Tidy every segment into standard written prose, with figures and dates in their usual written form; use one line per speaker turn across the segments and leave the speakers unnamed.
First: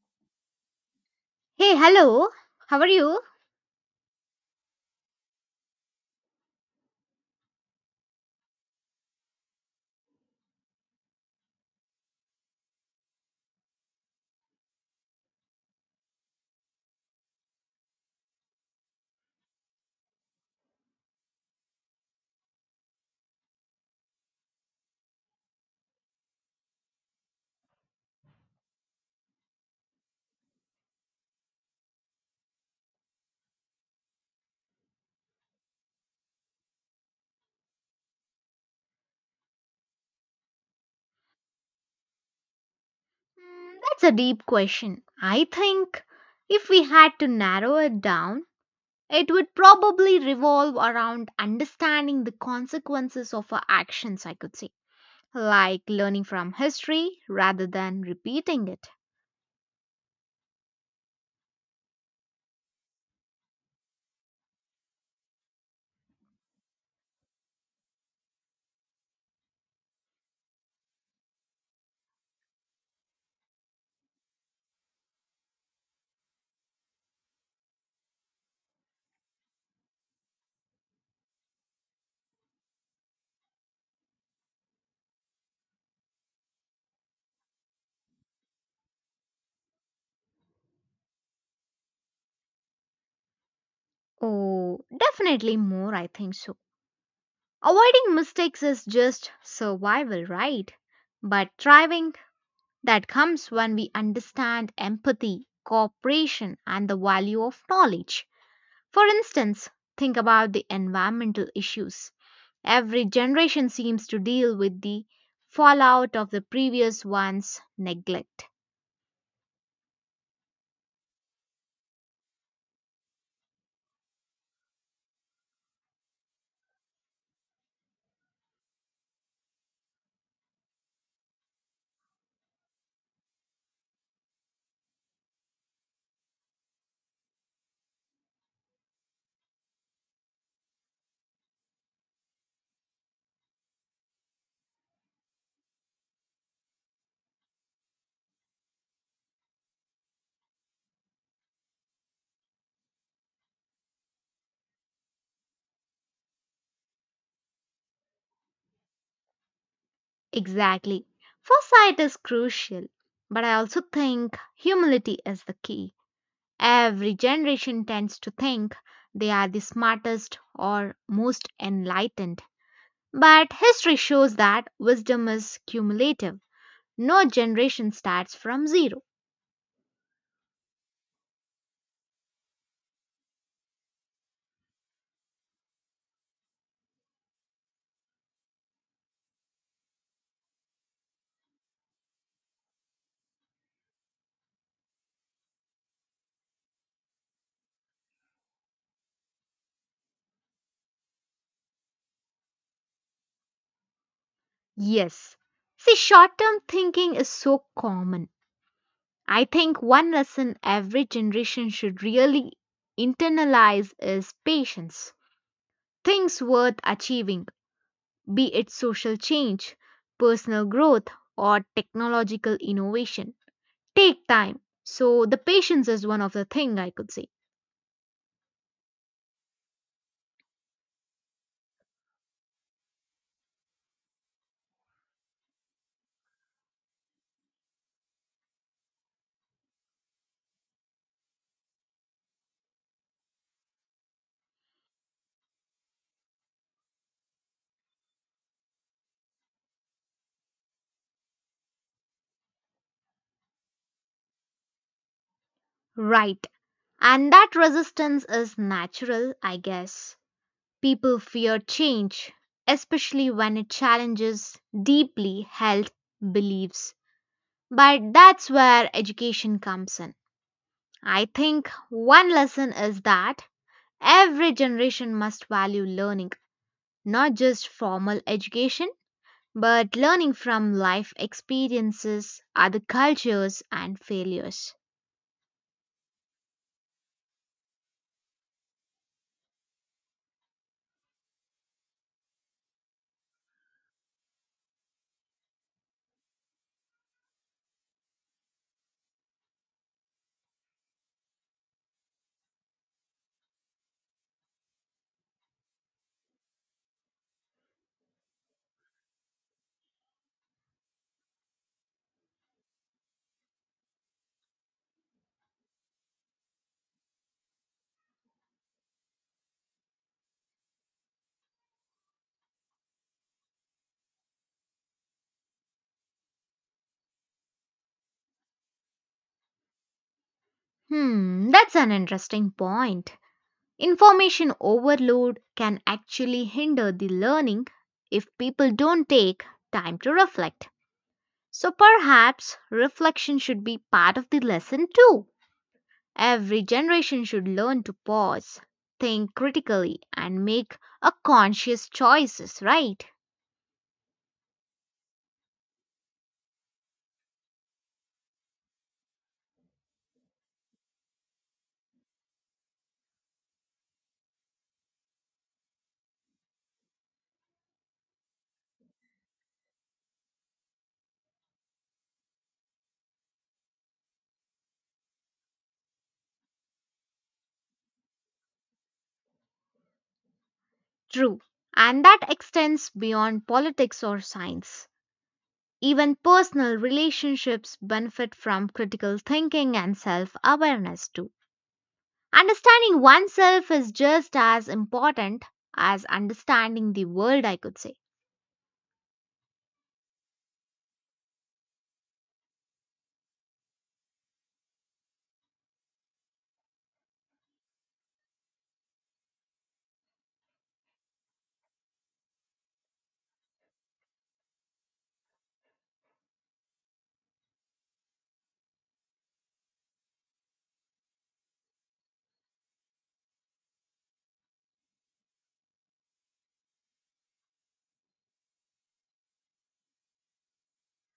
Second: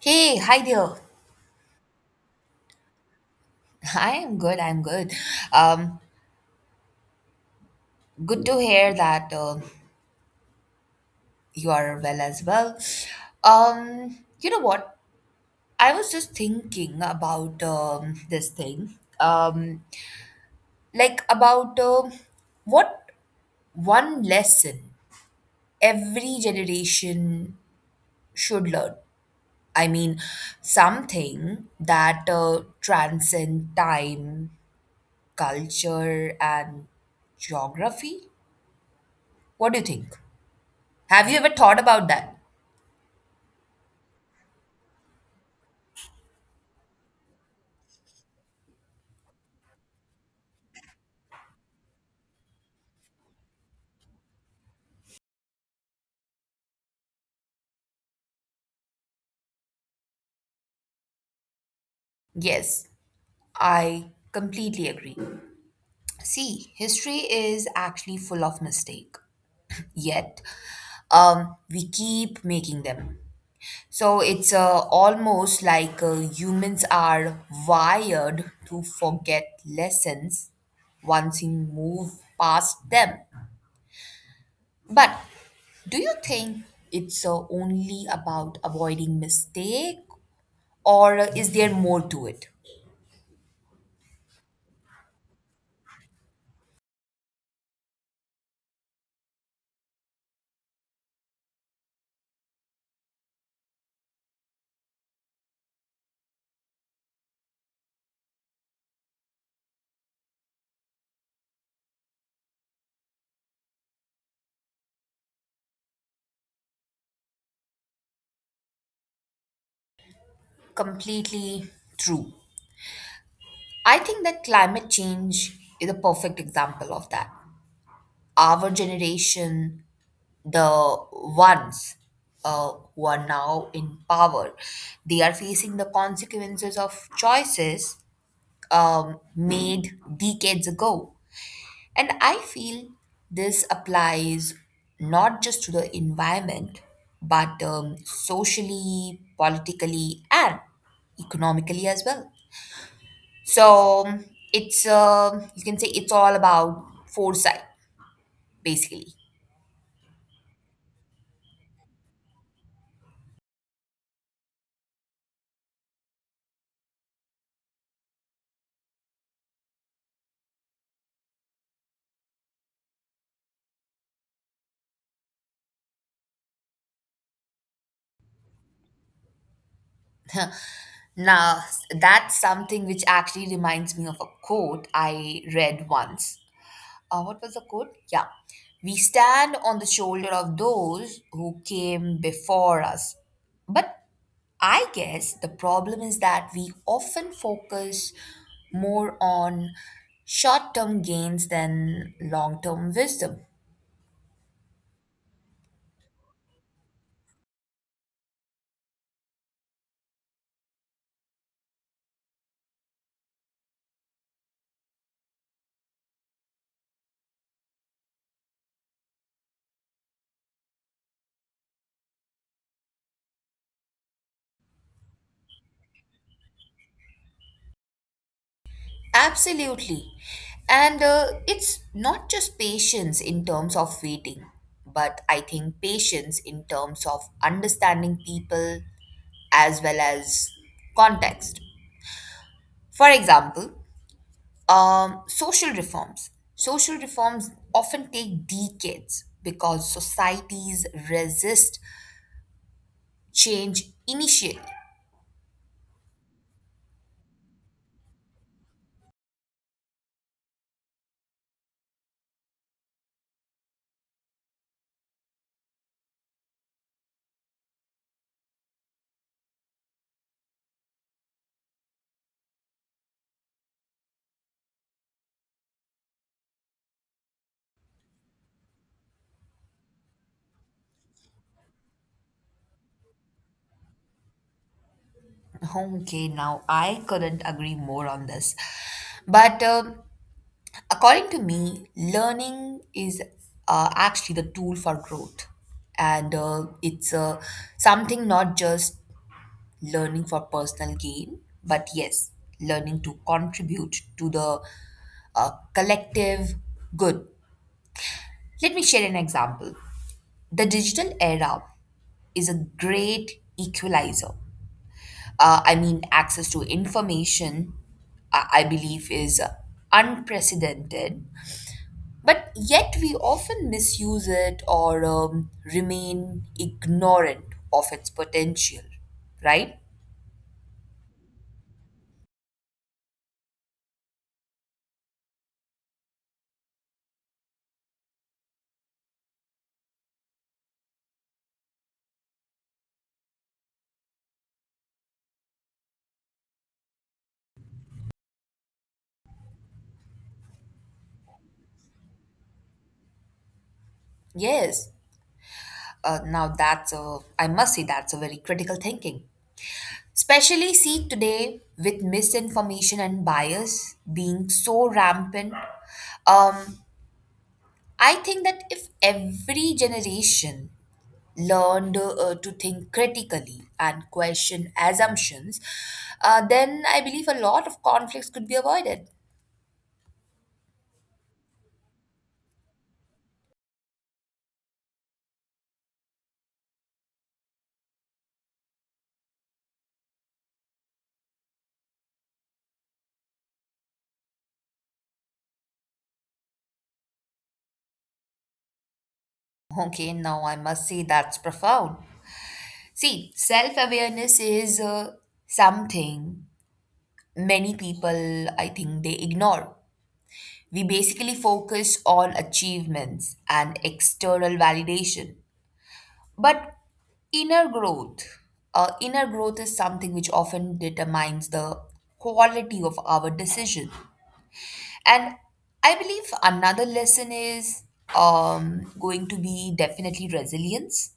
Hey, hi there.
Hey, hello. How are you?
I am good. I'm good. Um, Good to hear that you are well as well. You know what? I was just thinking about this thing. Um, like about what one lesson every generation should learn. I mean, something that transcend time, culture, and geography. What do you think? Have you ever thought about that?
That's a deep question. I think if we had to narrow it down, it would probably revolve around understanding the consequences of our actions, I could say. Like learning from history rather than repeating it.
Yes, I completely agree. See, history is actually full of mistake. Yet, we keep making them. So it's almost like humans are wired to forget lessons once you move past them. But do you think it's only about avoiding mistake or is there more to it?
Oh, definitely more, I think so. Avoiding mistakes is just survival, right? But thriving, that comes when we understand empathy, cooperation, and the value of knowledge. For instance, think about the environmental issues. Every generation seems to deal with the fallout of the previous one's neglect.
Completely true. I think that climate change is a perfect example of that. Our generation, the ones who are now in power, they are facing the consequences of choices made decades ago. And I feel this applies not just to the environment, but socially, politically, and economically as well. So it's you can say it's all about foresight, basically.
Exactly. Foresight is crucial, but I also think humility is the key. Every generation tends to think they are the smartest or most enlightened. But history shows that wisdom is cumulative. No generation starts from zero.
Now that's something which actually reminds me of a quote I read once. What was the quote? Yeah, we stand on the shoulder of those who came before us. But I guess the problem is that we often focus more on short term gains than long term wisdom.
Yes. See, short term thinking is so common. I think one lesson every generation should really internalize is patience. Things worth achieving, be it social change, personal growth, or technological innovation, take time. So, the patience is one of the thing I could say.
Absolutely. And it's not just patience in terms of waiting, but I think patience in terms of understanding people as well as context. For example, social reforms. Social reforms often take decades because societies resist change initially.
Right. And that resistance is natural, I guess. People fear change, especially when it challenges deeply held beliefs. But that's where education comes in. I think one lesson is that every generation must value learning, not just formal education, but learning from life experiences, other cultures, and failures.
Okay, now I couldn't agree more on this. But according to me, learning is actually the tool for growth. And it's something not just learning for personal gain, but yes, learning to contribute to the uh, collective good. Let me share an example. The digital era is a great equalizer. I mean, access to information, I believe, is unprecedented. But yet we often misuse it or remain ignorant of its potential, right?
Hmm, that's an interesting point. Information overload can actually hinder the learning if people don't take time to reflect. So perhaps reflection should be part of the lesson too. Every generation should learn to pause, think critically, and make a conscious choices, right?
Yes. Now I must say that's a very critical thinking. Especially see today with misinformation and bias being so rampant. Um, I think that if every generation learned to think critically and question assumptions, then I believe a lot of conflicts could be avoided.
True. And that extends beyond politics or science. Even personal relationships benefit from critical thinking and self awareness too. Understanding oneself is just as important as understanding the world, I could say.
Okay, now I must say that's profound. See, self awareness is something many people, I think, they ignore. We basically focus on achievements and external validation. But inner growth, inner growth is something which often determines the quality of our decision. And I believe another lesson is going to be definitely resilience.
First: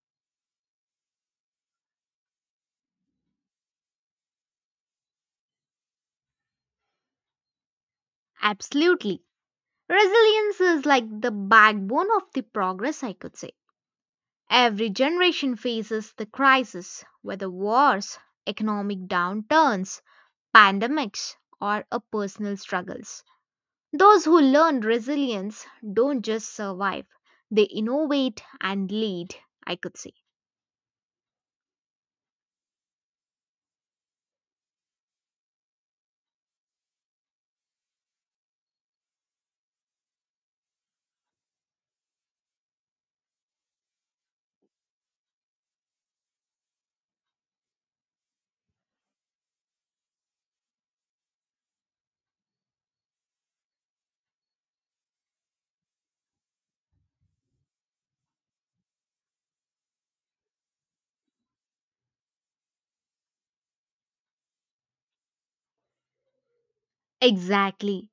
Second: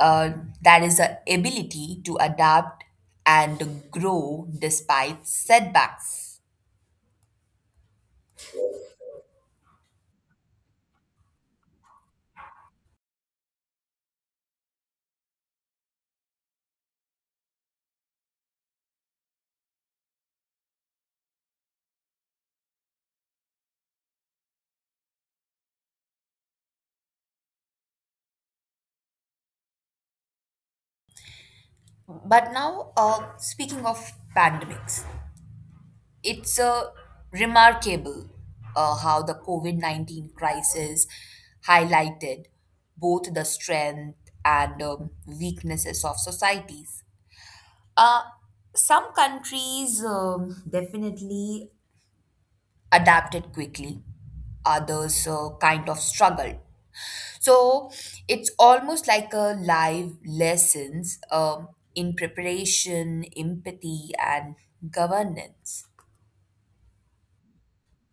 Uh, that is the ability to adapt and grow despite setbacks.
Absolutely. Resilience is like the backbone of the progress, I could say. Every generation faces the crisis, whether wars, economic downturns, pandemics, or a personal struggles. Those who learn resilience don't just survive, they innovate and lead, I could say.
But now, speaking of pandemics, it's remarkable how the COVID-19 crisis highlighted both the strength and weaknesses of societies. Uh, some countries definitely adapted quickly, others kind of struggled. So it's almost like a live lessons in preparation, empathy, and governance.
Exactly.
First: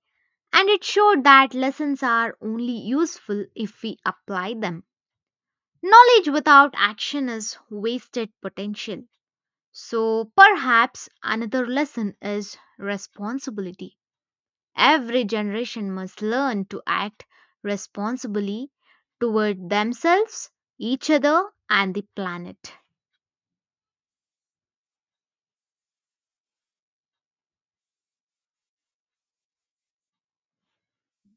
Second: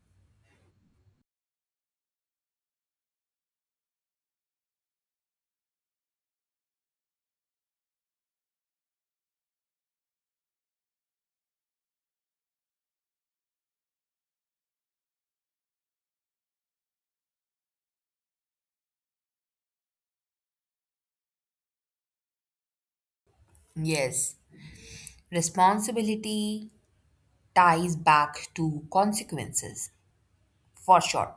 And it showed that lessons are only useful if we apply them. Knowledge without action is wasted potential. So perhaps another lesson is responsibility. Every generation must learn to act responsibly toward themselves, each other, and the planet.
Yes. Responsibility ties back to consequences, for sure.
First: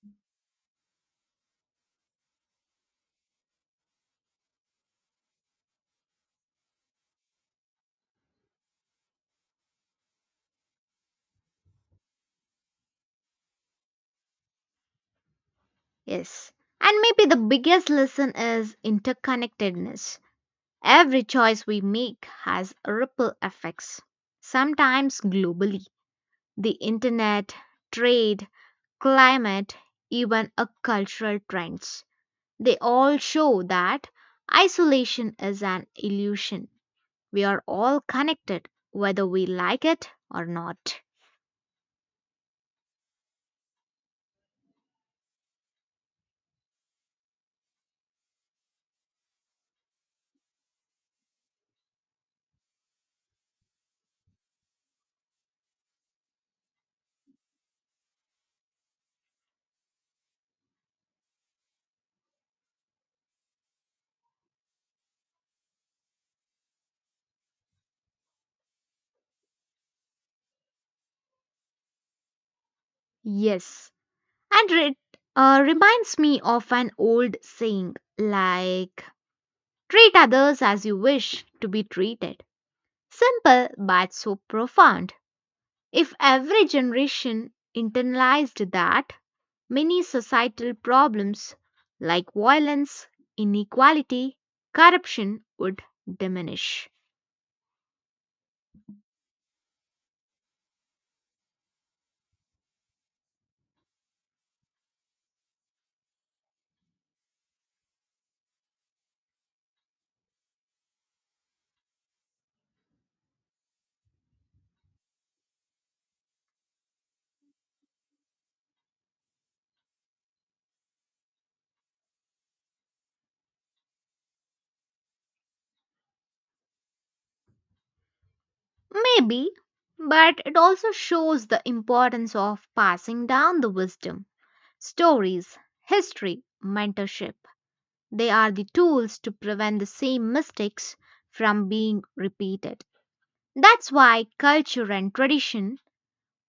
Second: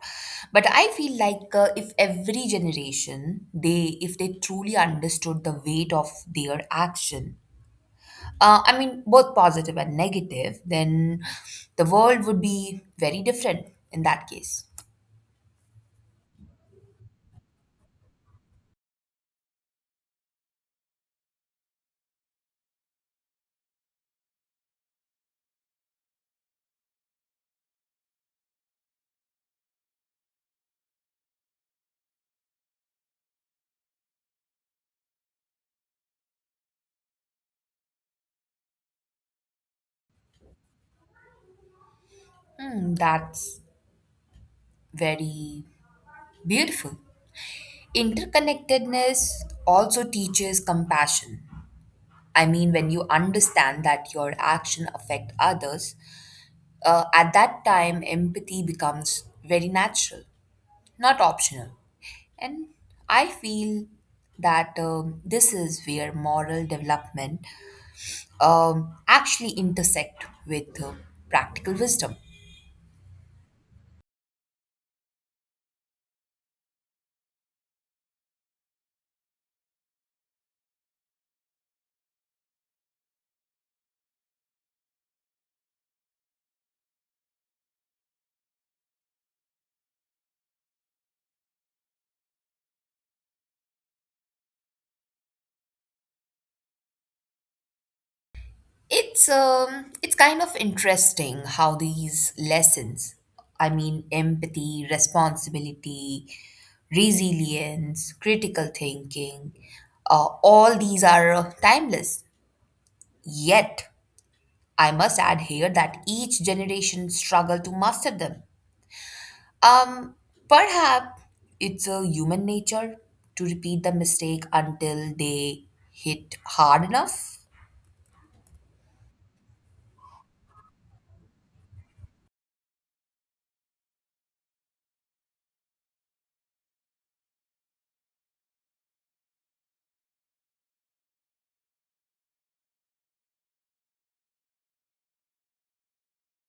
But I feel like if every generation, they if they truly understood the weight of their action, I mean both positive and negative, then the world would be very different in that case.
Yes. And maybe the biggest lesson is interconnectedness. Every choice we make has ripple effects, sometimes globally. The internet, trade, climate, even a cultural trends. They all show that isolation is an illusion. We are all connected whether we like it or not.
That's very beautiful. Interconnectedness also teaches compassion. I mean, when you understand that your action affect others, at that time empathy becomes very natural, not optional. And I feel that this is where moral development actually intersect with practical wisdom.
Yes, and it reminds me of an old saying like treat others as you wish to be treated. Simple but so profound. If every generation internalized that, many societal problems like violence, inequality, corruption would diminish.
It's kind of interesting how these lessons, I mean empathy, responsibility, resilience, critical thinking, all these are timeless. Yet, I must add here that each generation struggle to master them. Um Perhaps it's a human nature to repeat the mistake until they hit hard enough.
Maybe, but it also shows the importance of passing down the wisdom, stories, history, mentorship. They are the tools to prevent the same mistakes from being repeated. That's why culture and tradition,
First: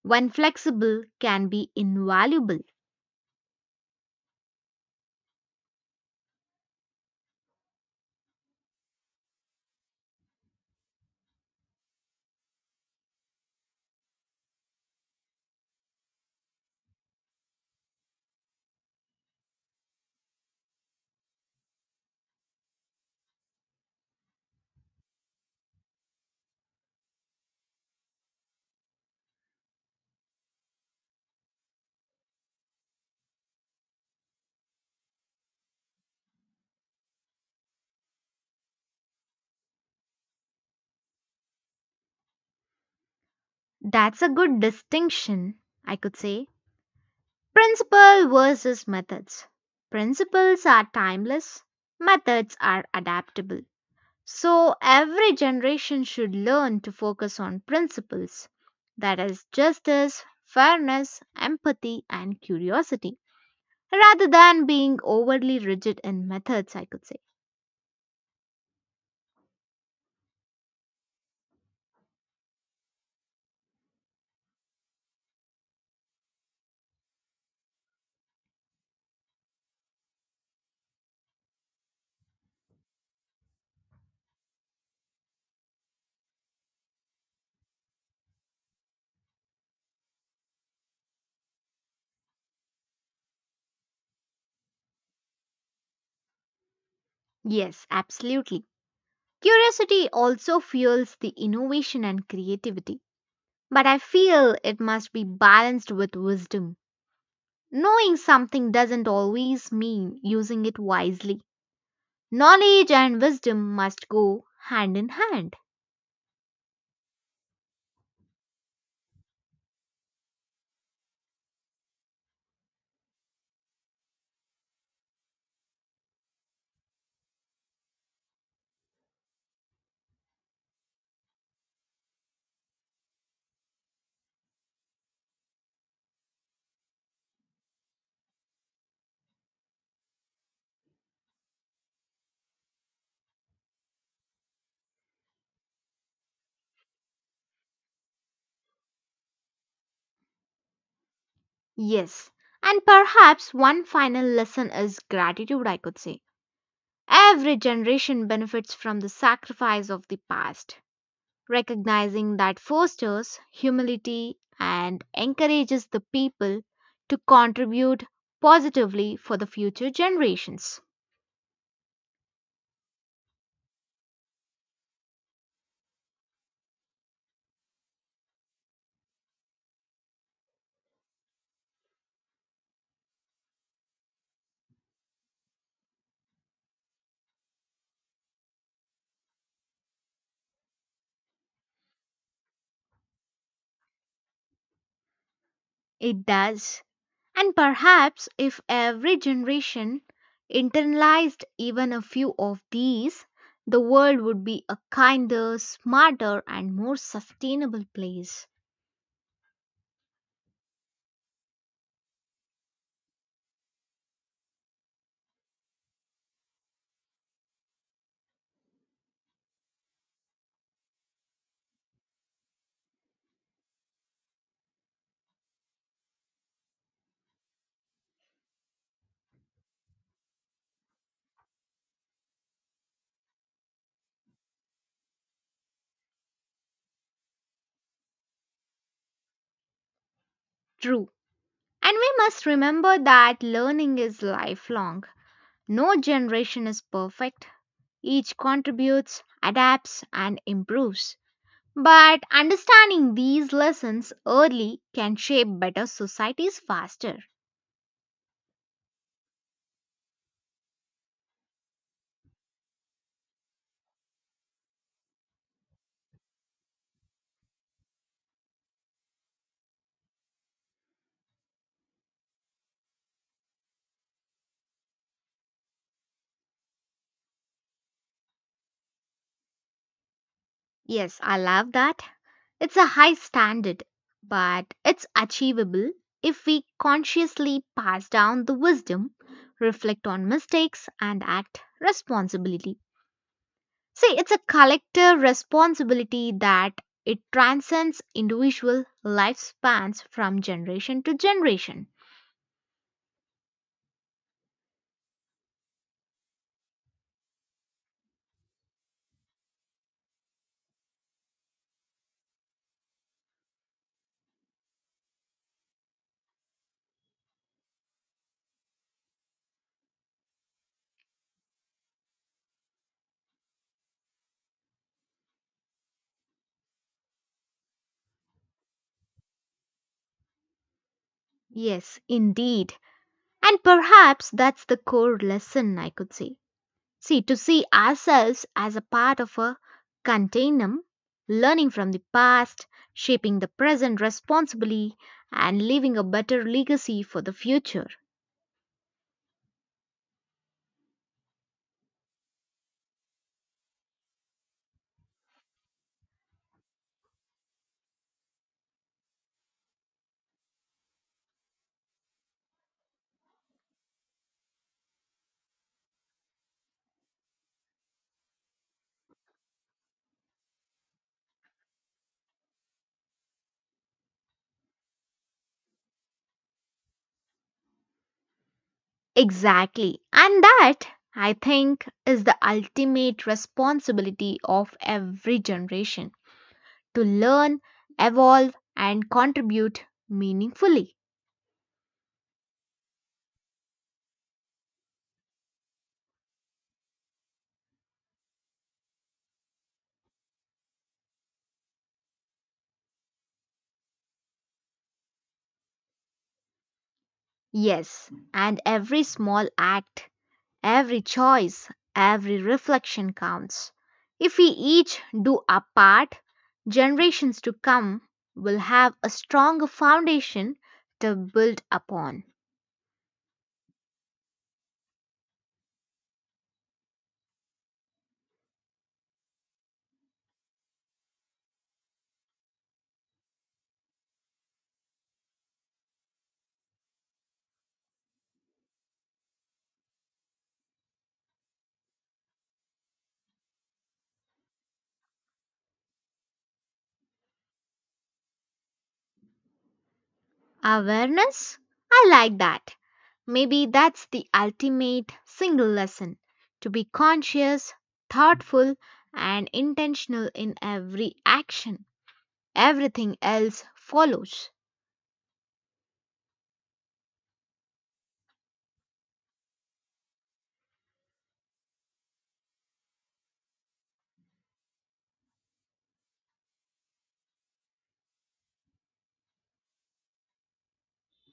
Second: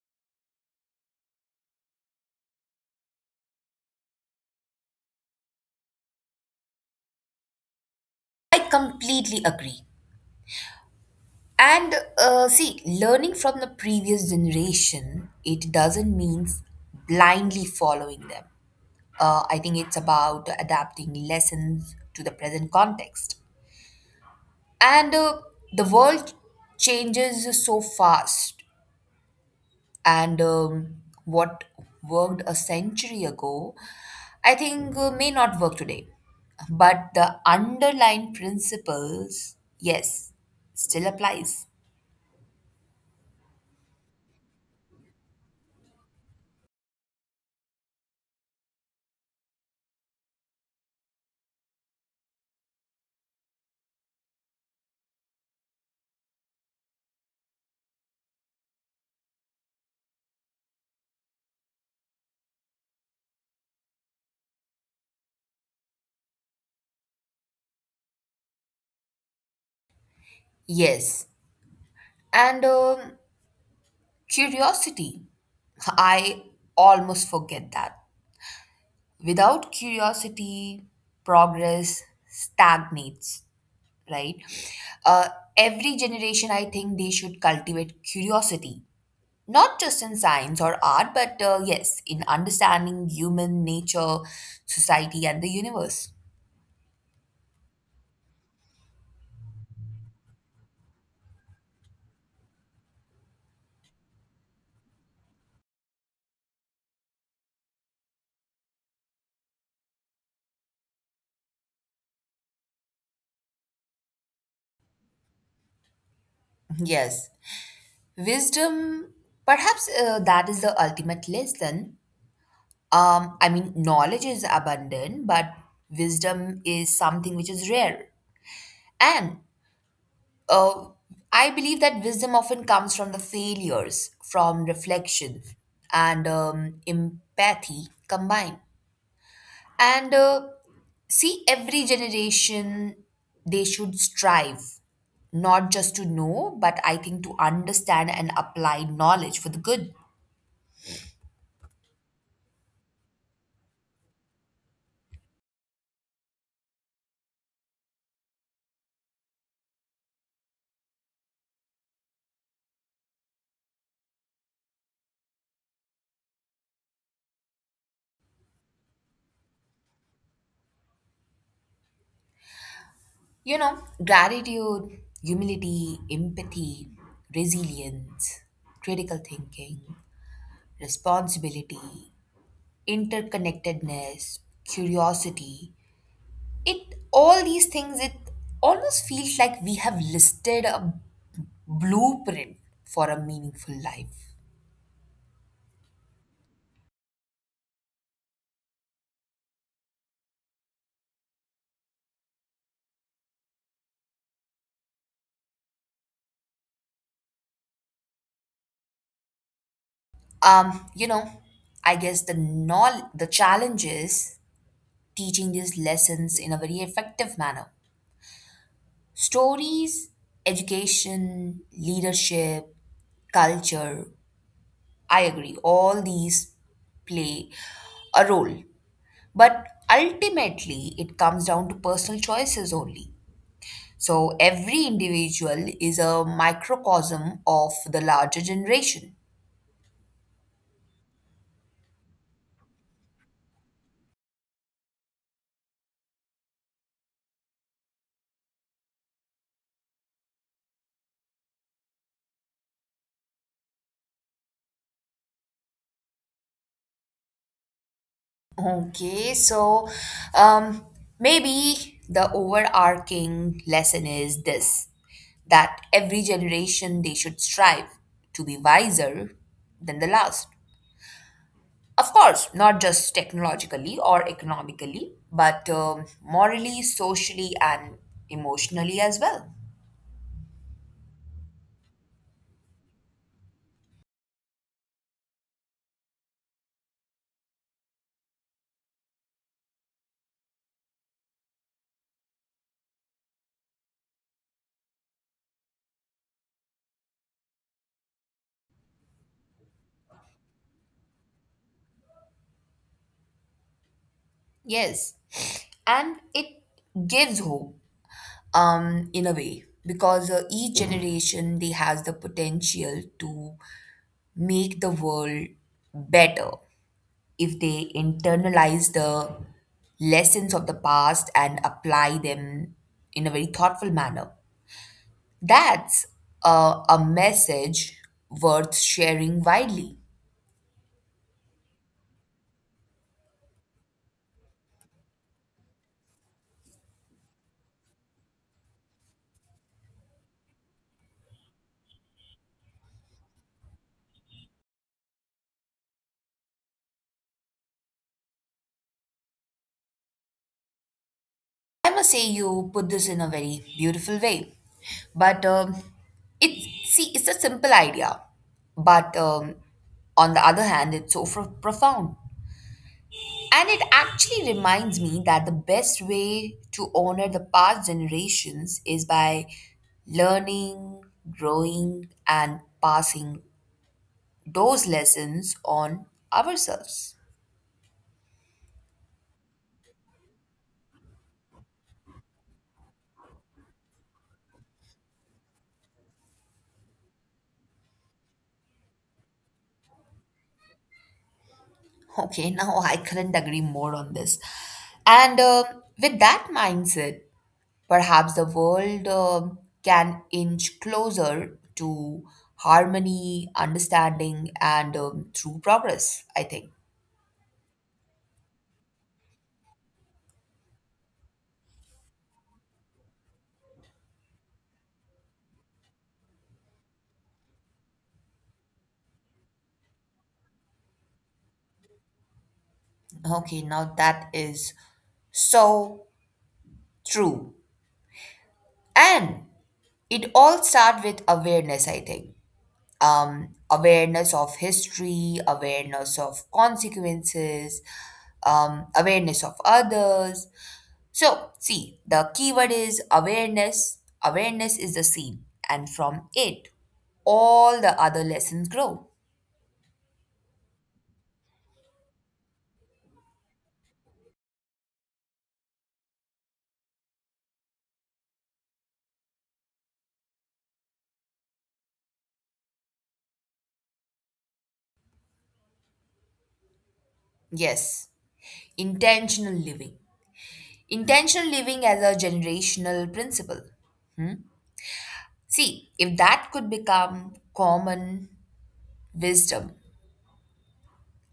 when flexible, can be invaluable.
I completely agree. And see, learning from the previous generation, it doesn't mean blindly following them. I think it's about adapting lessons to the present context. And the world changes so fast. And what worked a century ago, I think may not work today. But the underlying principles, yes, still applies.
That's a good distinction, I could say. Principle versus methods. Principles are timeless, methods are adaptable. So, every generation should learn to focus on principles that is, justice, fairness, empathy, and curiosity rather than being overly rigid in methods, I could say.
Yes. And curiosity. I almost forget that. Without curiosity, progress stagnates, right? Uh, every generation, I think they should cultivate curiosity, not just in science or art, but yes, in understanding human nature, society, and the universe.
Yes, absolutely. Curiosity also fuels the innovation and creativity. But I feel it must be balanced with wisdom. Knowing something doesn't always mean using it wisely. Knowledge and wisdom must go hand in hand.
Yes. Wisdom, perhaps that is the ultimate lesson. I mean, knowledge is abundant, but wisdom is something which is rare. And uh, I believe that wisdom often comes from the failures, from reflection, and empathy combined. And see, every generation they should strive not just to know, but I think to understand and apply knowledge for the good.
Yes. And perhaps one final lesson is gratitude, I could say. Every generation benefits from the sacrifice of the past. Recognizing that fosters humility and encourages the people to contribute positively for the future generations.
You know, gratitude, humility, empathy, resilience, critical thinking, responsibility, interconnectedness, curiosity. It All these things, it almost feels like we have listed a blueprint for a meaningful life.
It does. And perhaps if every generation internalized even a few of these, the world would be a kinder, smarter, and more sustainable place.
You know, I guess the challenge is teaching these lessons in a very effective manner. Stories, education, leadership, culture, I agree, all these play a role. But ultimately, it comes down to personal choices only. So every individual is a microcosm of the larger generation.
True. And we must remember that learning is lifelong. No generation is perfect. Each contributes, adapts, and improves. But understanding these lessons early can shape better societies faster.
Okay, so um, maybe the overarching lesson is this, that every generation they should strive to be wiser than the last. Of course, not just technologically or economically, but morally, socially, and emotionally as well.
Yes, I love that. It's a high standard, but it's achievable if we consciously pass down the wisdom, reflect on mistakes, and act responsibly. See, it's a collective responsibility that it transcends individual lifespans from generation to generation.
Yes, and it gives hope in a way because each generation they has the potential to make the world better if they internalize the lessons of the past and apply them in a very thoughtful manner. That's a message worth sharing widely.
Yes, indeed. And perhaps that's the core lesson, I could say. See, to see ourselves as a part of a continuum, learning from the past, shaping the present responsibly, and leaving a better legacy for the future.
I must say you put this in a very beautiful way. But it's see, it's a simple idea, but on the other hand, it's so profound. And it actually reminds me that the best way to honor the past generations is by learning, growing, and passing those lessons on ourselves.
Exactly. And that, I think, is the ultimate responsibility of every generation to learn, evolve, and contribute meaningfully.
Okay, now I couldn't agree more on this. And with that mindset, perhaps the world can inch closer to harmony, understanding, and true progress, I think.
Yes, and every small act. Every choice, every reflection counts. If we each do our part, generations to come will have a stronger foundation to build upon.
Okay, now that is so true. And it all starts with awareness, I think. Awareness of history, awareness of consequences, awareness of others. So, see, the keyword is awareness. Awareness is the seed, and from it, all the other lessons grow.
Awareness? I like that. Maybe that's the ultimate single lesson to be conscious, thoughtful, and intentional in every action. Everything else follows.
Yes, intentional living. Intentional living as a generational principle. Hmm? See, if that could become common wisdom,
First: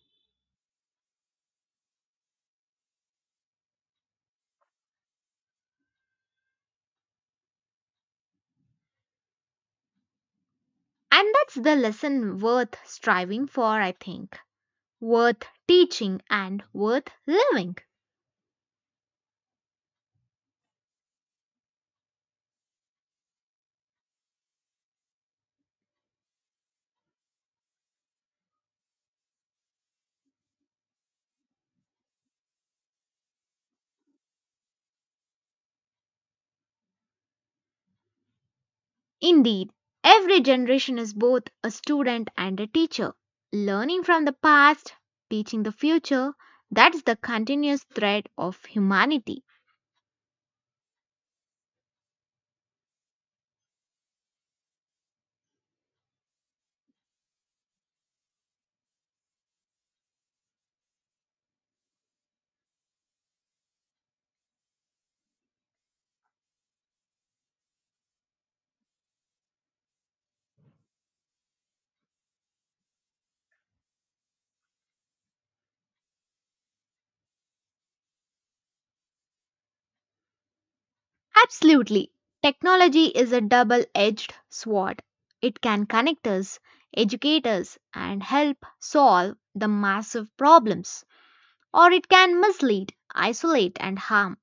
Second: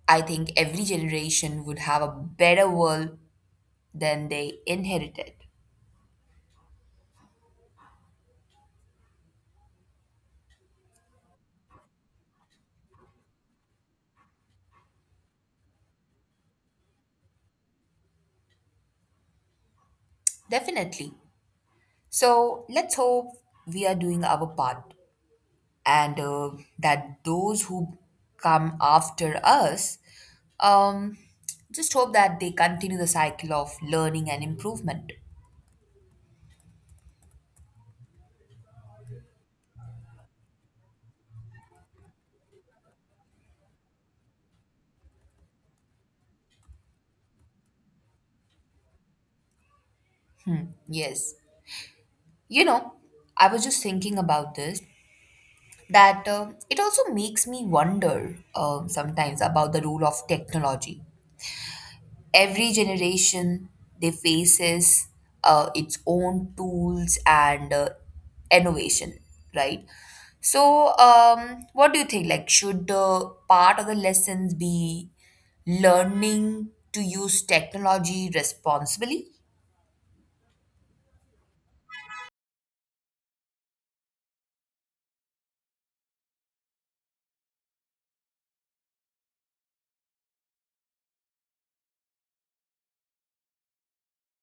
I think every generation would have a better world than they inherited.
And that's the lesson worth striving for, I think. Worth teaching and worth living.
Definitely. So, let's hope we are doing our part. And that those who come after us, um, just hope that they continue the cycle of learning and improvement.
Indeed, every generation is both a student and a teacher. Learning from the past, teaching the future, that's the continuous thread of humanity.
Hmm, yes. You know, I was just thinking about this, that it also makes me wonder sometimes about the role of technology. Every generation they faces its own tools and innovation, right? So what do you think, like should part of the lessons be learning to use technology responsibly?
Absolutely. Technology is a double edged sword. It can connect us, educate us, and help solve the massive problems, or it can mislead, isolate, and harm.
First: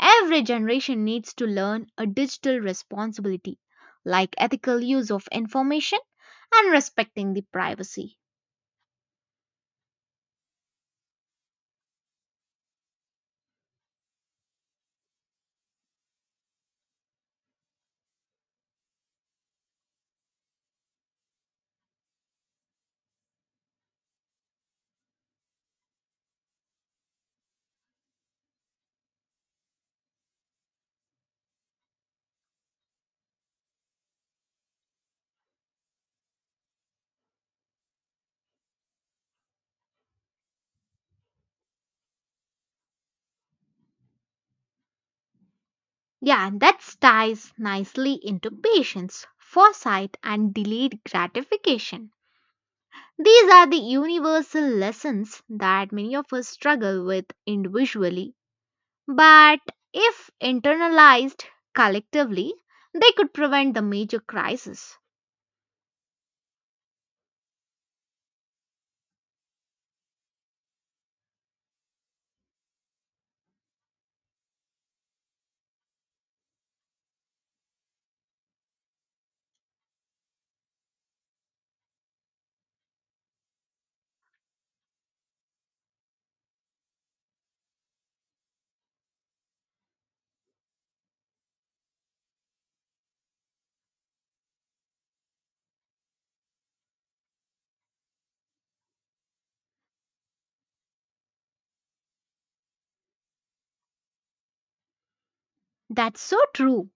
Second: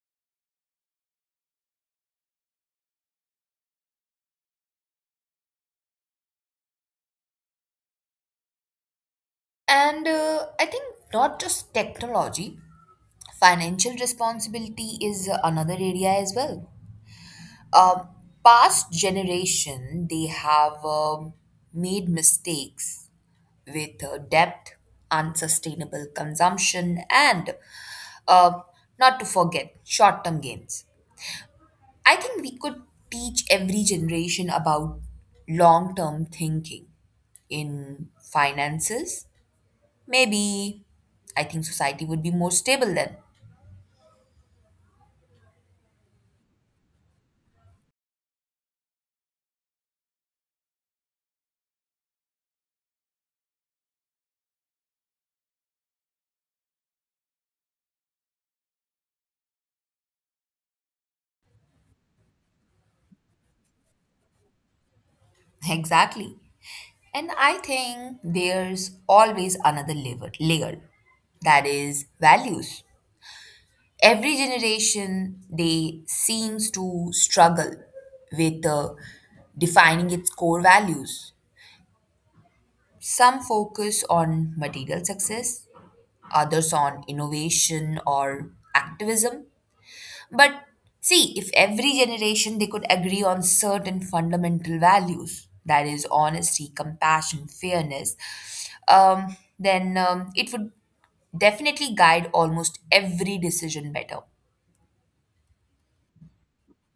Every generation needs to learn a digital responsibility like ethical use of information and respecting the privacy.
And I think not just technology, financial responsibility is another area as well. um, Past generation they have made mistakes with debt, unsustainable consumption, and uh, not to forget short-term gains. I think we could teach every generation about long-term thinking in finances, maybe. I think society would be more stable then.
Yeah, and that ties nicely into patience, foresight, and delayed gratification. These are the universal lessons that many of us struggle with individually, but if internalized collectively, they could prevent the major crisis.
Exactly. And I think there's always another layer, that is values. Every generation they seems to struggle with defining its core values. Some focus on material success, others on innovation or activism. But see, if every generation they could agree on certain fundamental values, that is honesty, compassion, fairness, then it would definitely guide almost every decision better.
That's so true.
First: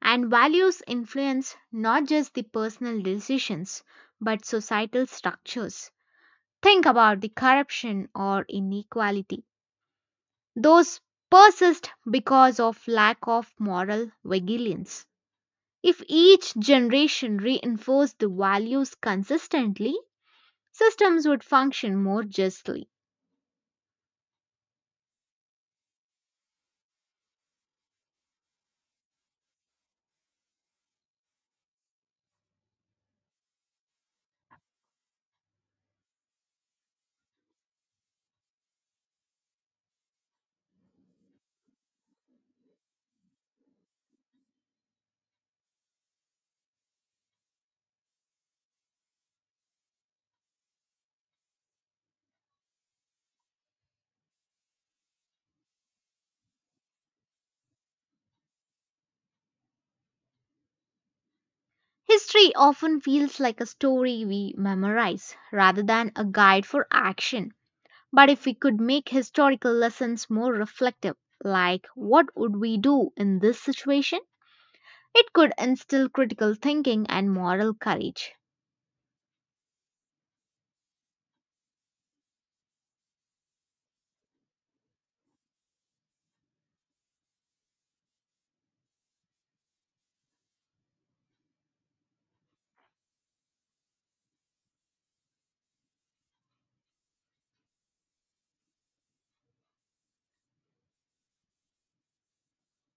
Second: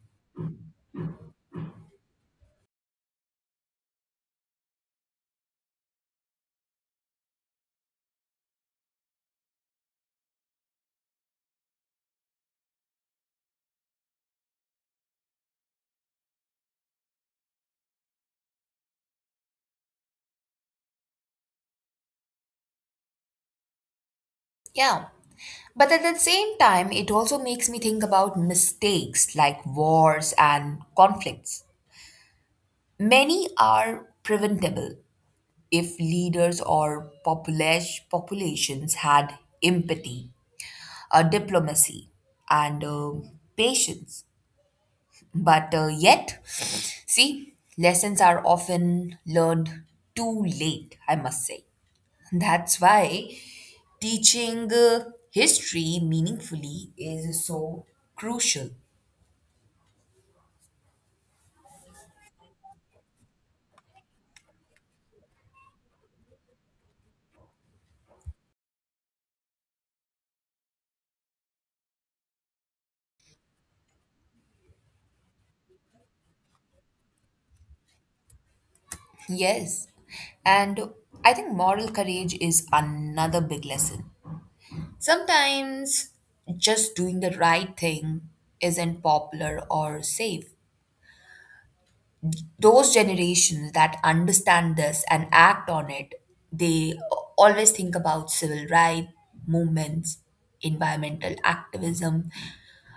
And values influence not just the personal decisions but societal structures. Think about the corruption or inequality. Those persist because of lack of moral vigilance. If each generation reinforced the values consistently, systems would function more justly.
Yeah. But at the same time, it also makes me think about mistakes like wars and conflicts. Many are preventable if leaders or populations had empathy, diplomacy, and patience. But yet, see, lessons are often learned too late, I must say. That's why teaching history meaningfully is so crucial.
History often feels like a story we memorize rather than a guide for action. But if we could make historical lessons more reflective, like what would we do in this situation, it could instill critical thinking and moral courage.
Yes. And I think moral courage is another big lesson. Sometimes just doing the right thing isn't popular or safe. Those generations that understand this and act on it, they always think about civil rights movements, environmental activism.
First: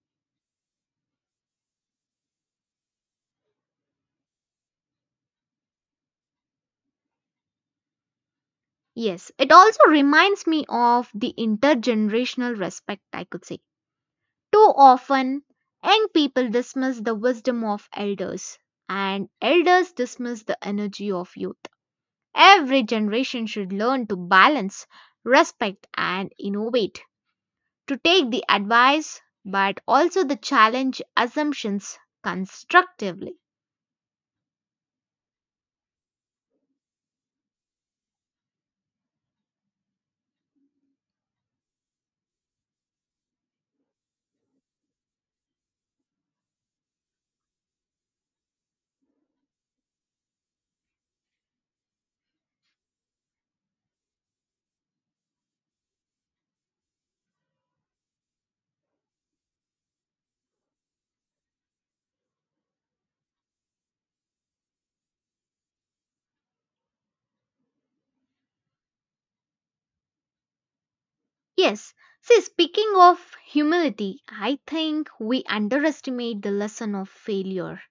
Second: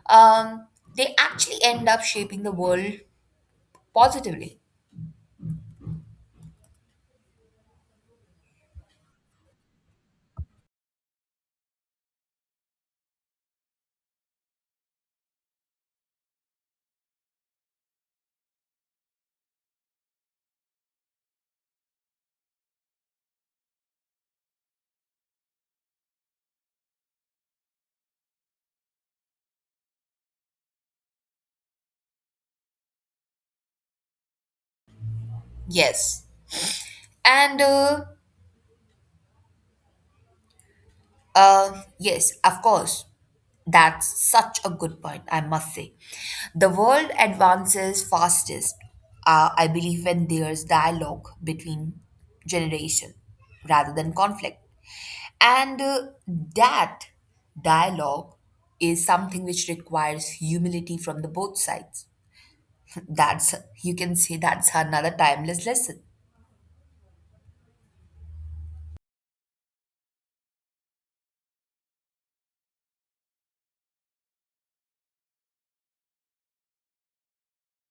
Um, they actually end up shaping the world positively.
Yes, it also reminds me of the intergenerational respect, I could say. Too often, young people dismiss the wisdom of elders, and elders dismiss the energy of youth. Every generation should learn to balance, respect, and innovate to take the advice but also the challenge assumptions constructively.
Yes. And yes, of course, that's such a good point, I must say. The world advances fastest, I believe, when there's dialogue between generation rather than conflict. And that dialogue is something which requires humility from the both sides. That's You can say that's another timeless lesson.
Yes, see, speaking of humility, I think we underestimate the lesson of failure.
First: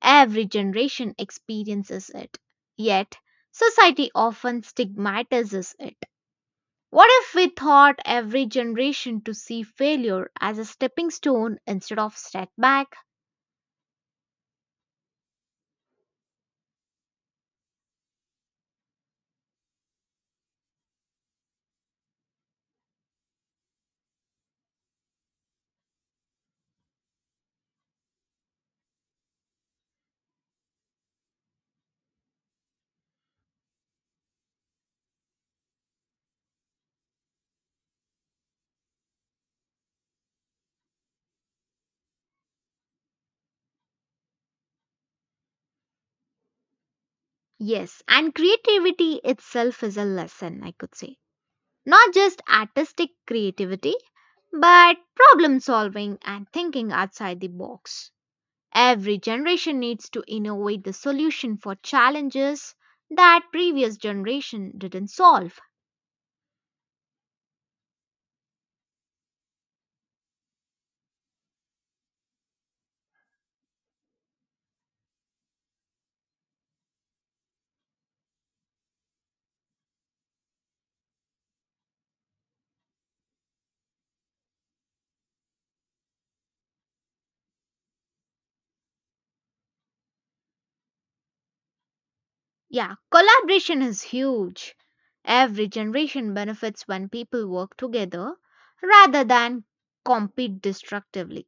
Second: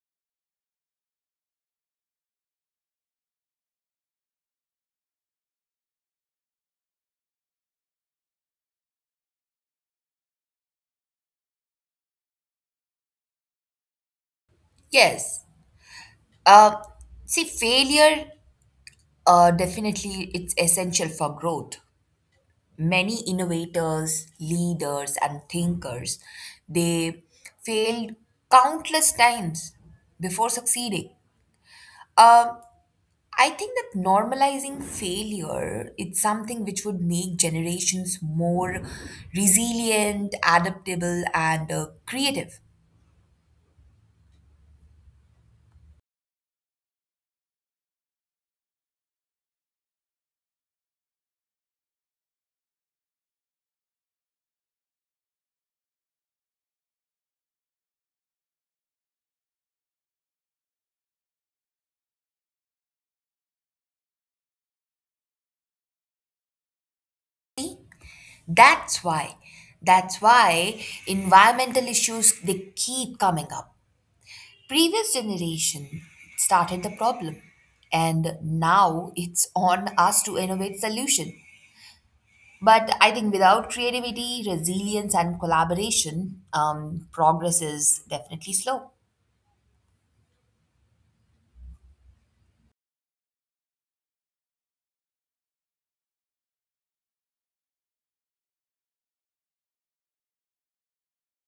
Every generation experiences it, yet, society often stigmatizes it. What if we taught every generation to see failure as a stepping stone instead of setback?
Yes. Um See, failure definitely it's essential for growth. Many innovators, leaders, and thinkers they failed countless times before succeeding. Um I think that normalizing failure is something which would make generations more resilient, adaptable, and creative.
Yes, and creativity itself is a lesson, I could say. Not just artistic creativity, but problem solving and thinking outside the box. Every generation needs to innovate the solution for challenges that previous generation didn't solve.
See, that's why, that's why environmental issues they keep coming up. Previous generation started the problem, and now it's on us to innovate solution. But I think without creativity, resilience, and collaboration, progress is definitely slow.
Yeah, collaboration is huge. Every generation benefits when people work together rather than compete destructively.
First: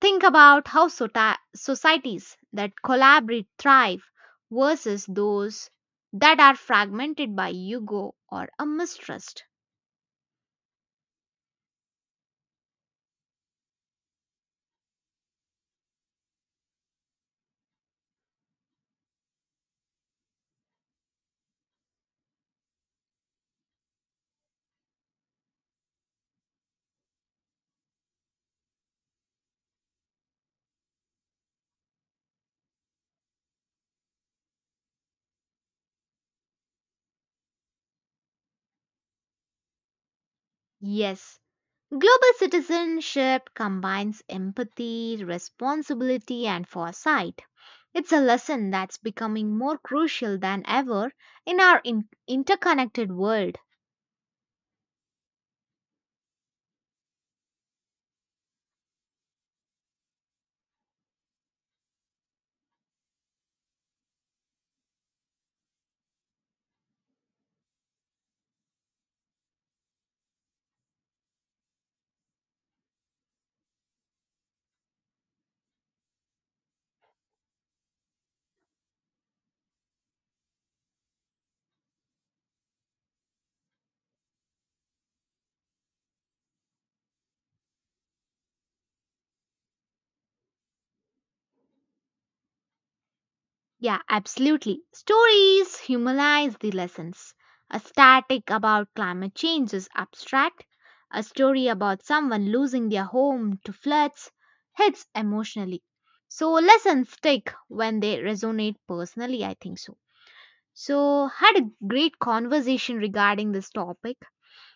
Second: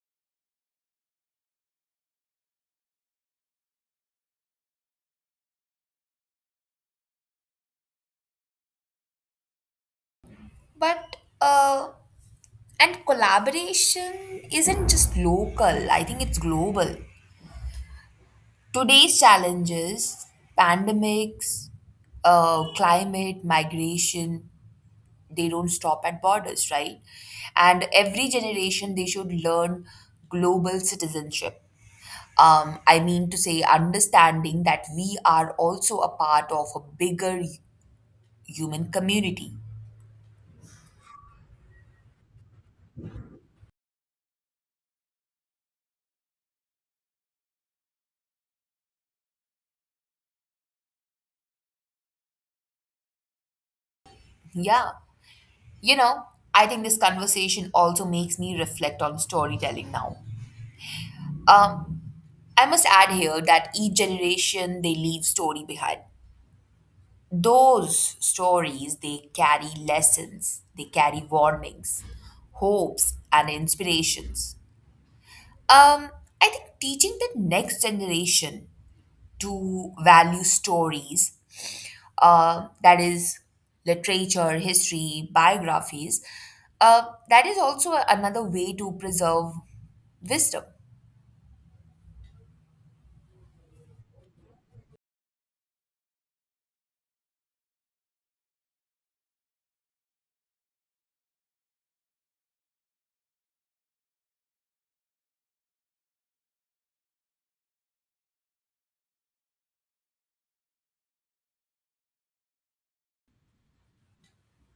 Think about how societies that collaborate thrive versus those that are fragmented by ego or a mistrust.
But and collaboration isn't just local. I think it's global. Today's challenges, pandemics, climate, migration, they don't stop at borders, right? And every generation they should learn global citizenship. I mean to say, understanding that we are also a part of a bigger human community.
Yes, global citizenship combines empathy, responsibility, and foresight. It's a lesson that's becoming more crucial than ever in our interconnected world.
Yeah. You know, I think this conversation also makes me reflect on storytelling now. Um, I must add here that each generation they leave story behind. Those stories they carry lessons, they carry warnings, hopes and inspirations. Um, I think teaching the next generation to value stories, that is literature, history, biographies, uh, that is also another way to preserve wisdom.
Yeah, absolutely. Stories humanize the lessons. A static about climate change is abstract. A story about someone losing their home to floods hits emotionally. So lessons stick when they resonate personally, I think so. So had a great conversation regarding this topic,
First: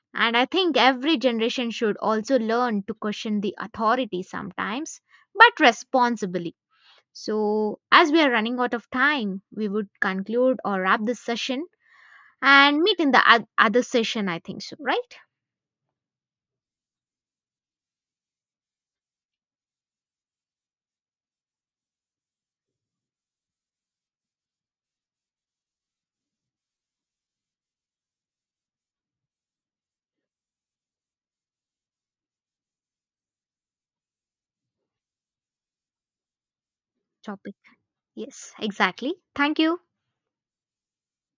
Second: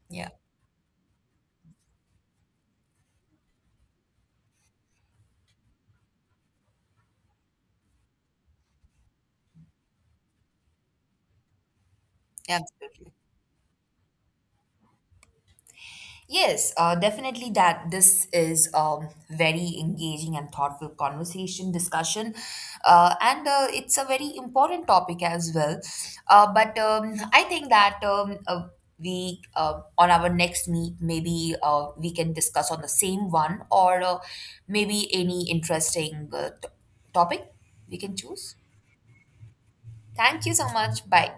Yeah,
and I think every generation should also learn to question the authority sometimes but responsibly. So, as we are running out of time, we would conclude or wrap this session and meet in
absolutely.
the other session, I think so, right?
Yes, definitely that this is very engaging and thoughtful conversation discussion, and it's a very important topic as well. But I think that we on our next meet maybe we can discuss on the same one or maybe any interesting topic
Topic.
we can
Yes,
choose.
exactly. Thank you.
Thank you so much. Bye.